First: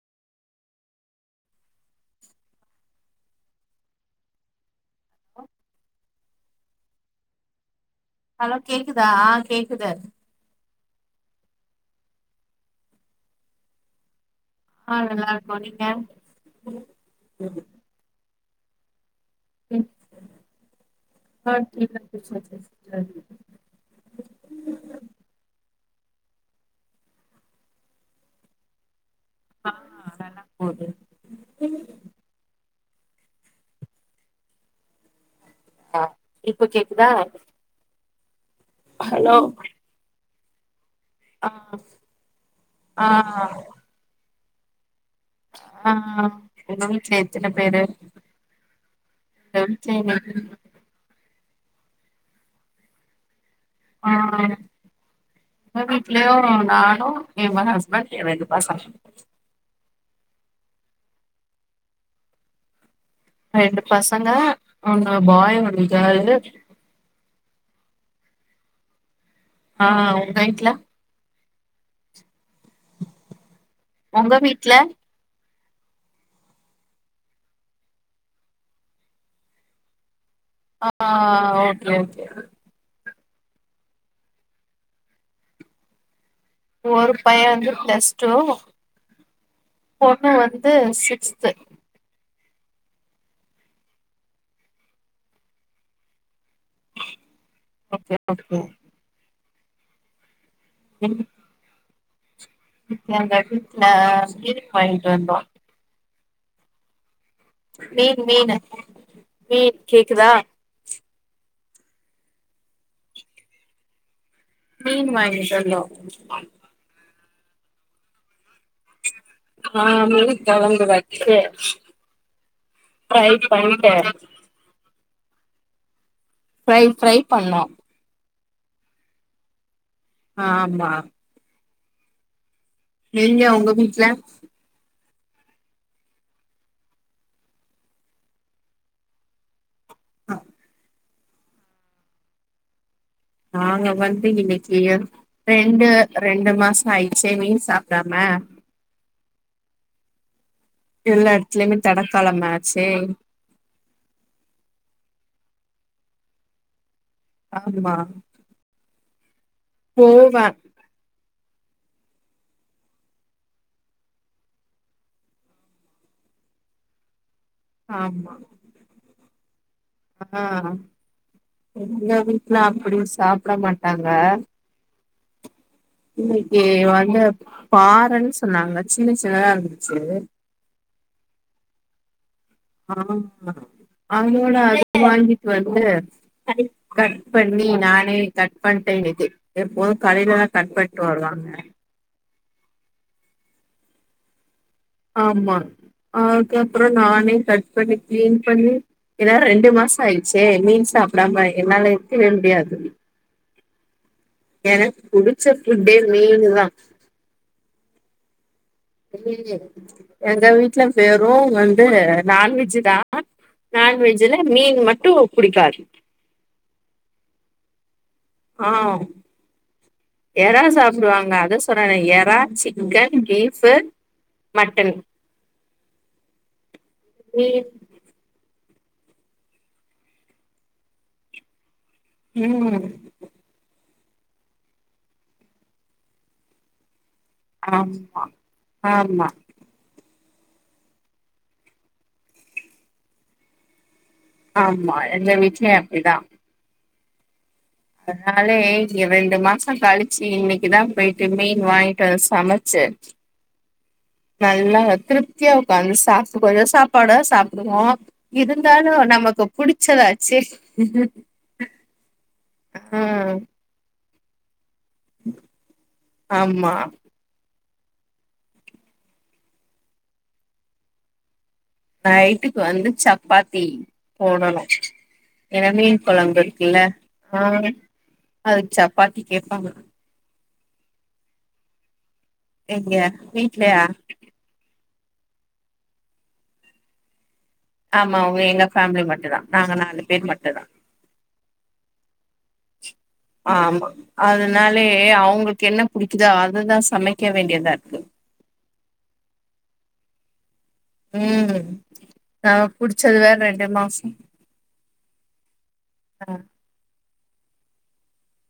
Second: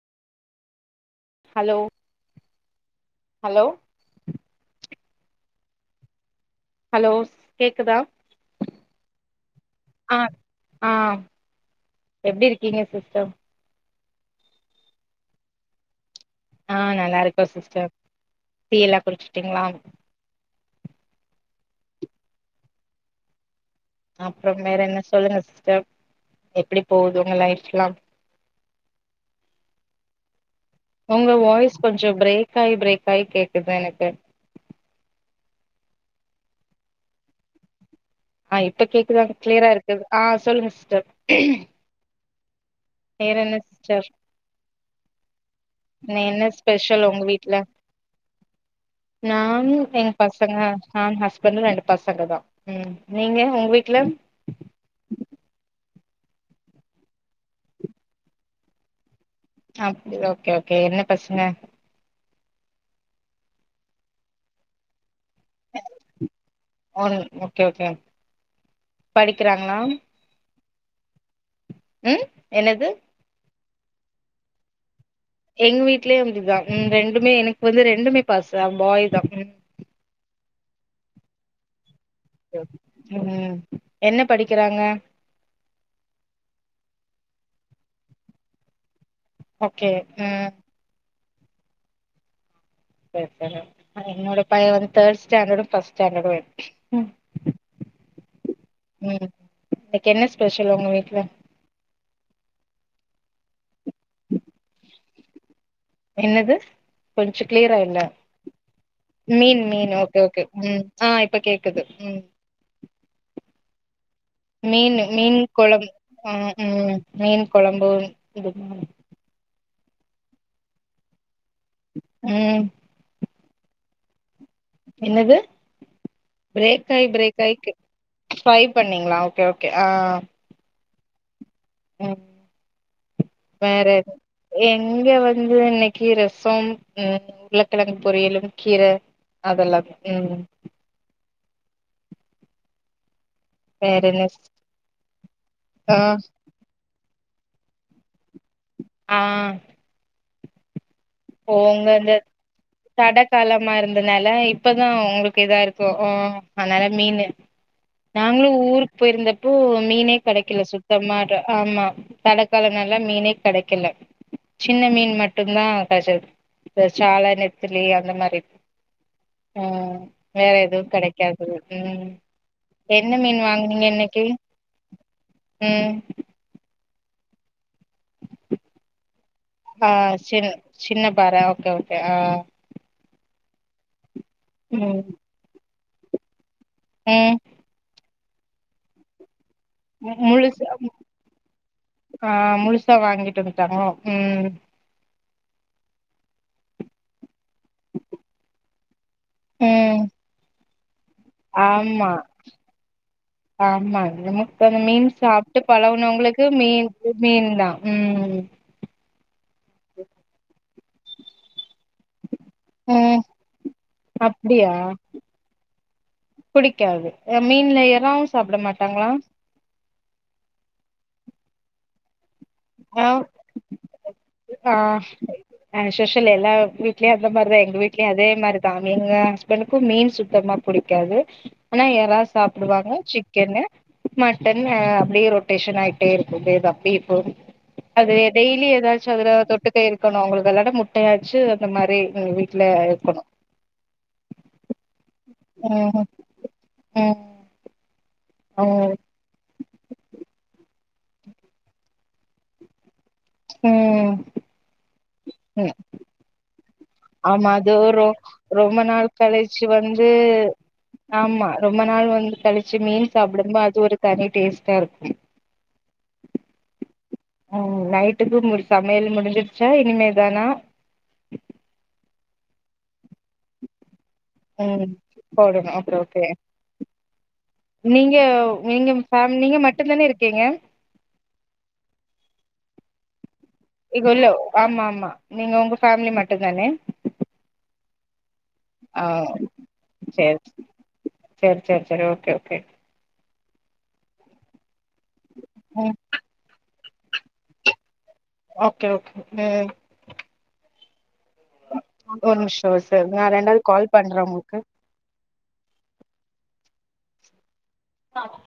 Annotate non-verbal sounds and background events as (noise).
hello hello (inaudible) hello கேக்குதா hello கேக்குதா ஆஹ் கேக்குது ஆஹ் எப்டி இருக்கீங்க சிஸ்டர் ஆ நல்லா இருக்கோம் நீங்க ஆஹ் நல்லா இருக்கோ சிஸ்டர் டீ எல்லாம் குடுச்சி ட்டீங்களா ஆஹ் டீ எல்லாம் குடிச்சாசீங்க சிஸ்டர் அப்பறம் வேற என்ன சொல்லுங்க சிஸ்டர் எப்டி போகுது உங்க லைப்லாம் ஆ, நல்லா போது உங்க வாய்ஸ் கொஞ்சம் பிரேக் ஆகி பிரேக் கை கேக்குது எனக்கு ஆஹ் இப்ப கேக்குதா ஆஹ் இப்ப கேக்குதாங்க கிளியரா இருக்குது ஆ சொல்லுங்க சிஸ்டர் ஆஹ் வேற என்ன சிஸ்டர் ஆ இன்ன என்ன ஸ்பெஷல் வீட்ல உங்க எத்தன வீட்டுல பேரு எங்க நானு வீட்ல எங்க இன்னைக்கு பசங்க நா ஹஸ் ஹஸ்பண்டு ரெண்டு பசங்க தா உங்க வீட்ல நோ நானும் ஏன் ஹஸ்பண்ட் ஏன் ரெண்டு பசங்க அப்படியா ஓகே ஓகே என்ன பசங்க ரெண்டு பசங்க உம் ஆஹ் பாய் ஒன்னு கேர்ள்ளு ஒன் ஓகே ஓகே ஆஹ் உங்க வீட்ல உம் என்னது உங்க வீட்ல எங்க வீட்லயு அப்டிதா உம் ரெண்டுமே எனக்கு வந்து ரெண்டுமே பாஸ் பாய் தா உம் ஆஹ்ஹ் ஓ (unintelligible) உம் என்ன படிக்கிறாங்க ஒரு பைய்ய வந்து பிளஸ்டு ஓகே பொண்ணு ம் வந்து சிக்ஸ் (unintelligible) செரி செரி என்னோட பையவந்து தேர்ட் ஸ்டாண்டடு ஃபஸ்ட் ஸ்டாண்டடு (unintelligible) எனக் கென்ன பெஷல் உங்க வீட்ல எங்க வீட்ல கேக் வாங்கிட்டு வந்தோ என்னது கொஞ்ச கிளியரா இல்ல மீன் மீனு மீன் மீன்-மீன் ஓகே கேக்குதா ஓகே உம் ஆஹ் இப்ப கேக்குது உஹம் மீனு மீன் வாங்கிட்டு வந்தோ கொளம் ஹா உம் மீன் கொழம்பு இது ஆஹ மீன் குழம்பு வச்சே உஹம் (unintelligible) என்னது ப்ரை ப்ரை பண்ணோ ப்ரை பண்ணிங்ளா ஓகே ஓகே ஆஹ் ஆமா உஹம் நீங்க உங்க வீட்ல இங்க வந்து இன்னிக்கு ரசோம் உம் உருளகிலங்கு பொரிலு கீரை அதெலா தா உம் நாங்க வேற என்ன வந்து ஸ் இன்னைக்கு ஆ ரெண்டு-ரெண்டு மாசோ ஆய் செரி மீனு சாப்டாம ஆஹ் எல்லா எடத்துலயுமே ஓங்களு தடக்காளம் ஆச்சே தட காலமா இருந்தனால இப்பதா உங்களு இங்கதா இருக்கு ம் அதனால மீனு ஆமா நாங்களும் ஊரு பேயிருந்தப் அப்போ மீனே போவே கடைக்கல சுத்தமா ஆமா தடைக்காலம் நல்லா மீனே கிடைக்கல சின்ன மீன் மட்டுமாதான் (unintelligible) சாழ நேத் நெந்திலக அந்த ஆமா மாரி உஹம் வேற ஆ எதுவும் கிடைக்காது உம் எங்க வீட்ல அப்டி என்ன மீன் சாப்ட வாங்குனீங்க மாட்டாங்க இன்னைக்கு ம் வந்து என் பாறைன்னு சொன்னாங்க சின்ன சின்னதா இருந்துச்சு ஆஹ் ஆஹ் அவளோட ம் அ வாங்கிட்டு வந்து கட் ம் பண்ணி நானே தட பட்டனது எப்போதும் மு கடையில தான் கப்பட்டு வருவாங்க ஆஹ் முழுசா வாங்கிட்டு வந்துட்டாங்கோ உம் ஆமா அக்கப்புறம் நானே தச் பண்ணி கிலின் பண்ணி இதா ரெண்டு ம் மாசம் ஆயிடுச்சே மீன் சாப்டாம என்னால ஆமா இருக்கவே முடியாது ஆமா நமக்கு அந்த எனக்கு மீன் புடிச்ச சாப்பிட்டு ஃபுட்டே பழகனவங்களுக்கு மீனுதா மீன் மீன் தான் உம் எங்கவிட்டு இல்ல வேற வன்சு நான்வெஜ்ஜ் ம் தான் நான்வெஜ்ஜல அப்டியா மீன் மட்டும் புடிக்காது இறால் ஆஹ் இறா சாப்பிடுவாங்க இதா சொன்னனே இறா சிக்கன் பிப்ஃ ஆஹ் ஆஹ் சோஷல் எல்லா வீட்லே அந்த மாரி தான் மீன் எங்க வீட்டிலிம் அதே அது தான் எங்க ஹஸ்பண்டுக்கும் மீன் சுத்தமா பிடிக்காது ஆனா இறா ம் சாப்பிடுவாங்க சிக்கன்னு மட்டன் அப்படியே ரொட்டேஷன் ஆயிட்டே இருக்கு இது அப்படி அது ஆமா டேய்லி ஏதாச்சு ஆமா அதவிட தொட்டு இருக்கு இருக்கணும் உங்களுக்கு விளாட முட்டையாச்சு அந்த மாரி வீட்ல இருக்கணும் ஆமா எந்த வீட்ல அப்டிதான் ம் அதுனாலே ம் இ ரெண்டு மாசம் கழிச்சி இதா பேயிட்டு மீன் வாங்கிட்டு வந்து சமச்சி ம் நல்லா திருப்தியா ம் உக்காந்து சாப்டு கொஞ்ச சாப்ப ஆமா அது ரொ ரொம்ப நாள் நமக்கு கழிச்சு வந்து புடிச்சதாச்சே ஆமா ரொம்ப நாள் வந்து கழிச்சு மீன் ம் சாப்பிடும்போ அது ஒரு தனி டேஸ் ஆமா ம் நைட்டுக்கு சமையல் முடிஞ்சிருச்சா இனிமேதானா நைட்டுக்கு வந்து சப்பாத்தி போடணு ம் ஏன்னா போடுங்க ஓ மீன் ஓகே கொழம்பு இருக்குல்ல ஆ நீங்க அதுக்கு சப்பாத்தி நீங்க கேப்பாங்க மட்டும்தானே இருக்கீங்க நீ இகொல்லோ ஆமா ஆமா நீங்க உங்க ஃபேமிலி மட்டு தான ஆமா எங்க ஃபேமிலி மட்டு தா நாங்க நாலு பேர் சேரி மட்டு தா சேரி சேரி சேரி ஓகே ஓகே ஆமா அதுனால அவுங்களுக்கு என்ன ம் பிடிக்குதோ அதுதா சமைக்க வேண்டியதா இருக்கு ஓகே ஓகே ம் ம் ஒரு நா நிமிஷோ சார் புடிச்சது நா ரெண்டாவது ரெண்டு கால் மாச பண்றே உங்களுக்கு ஆ ஆ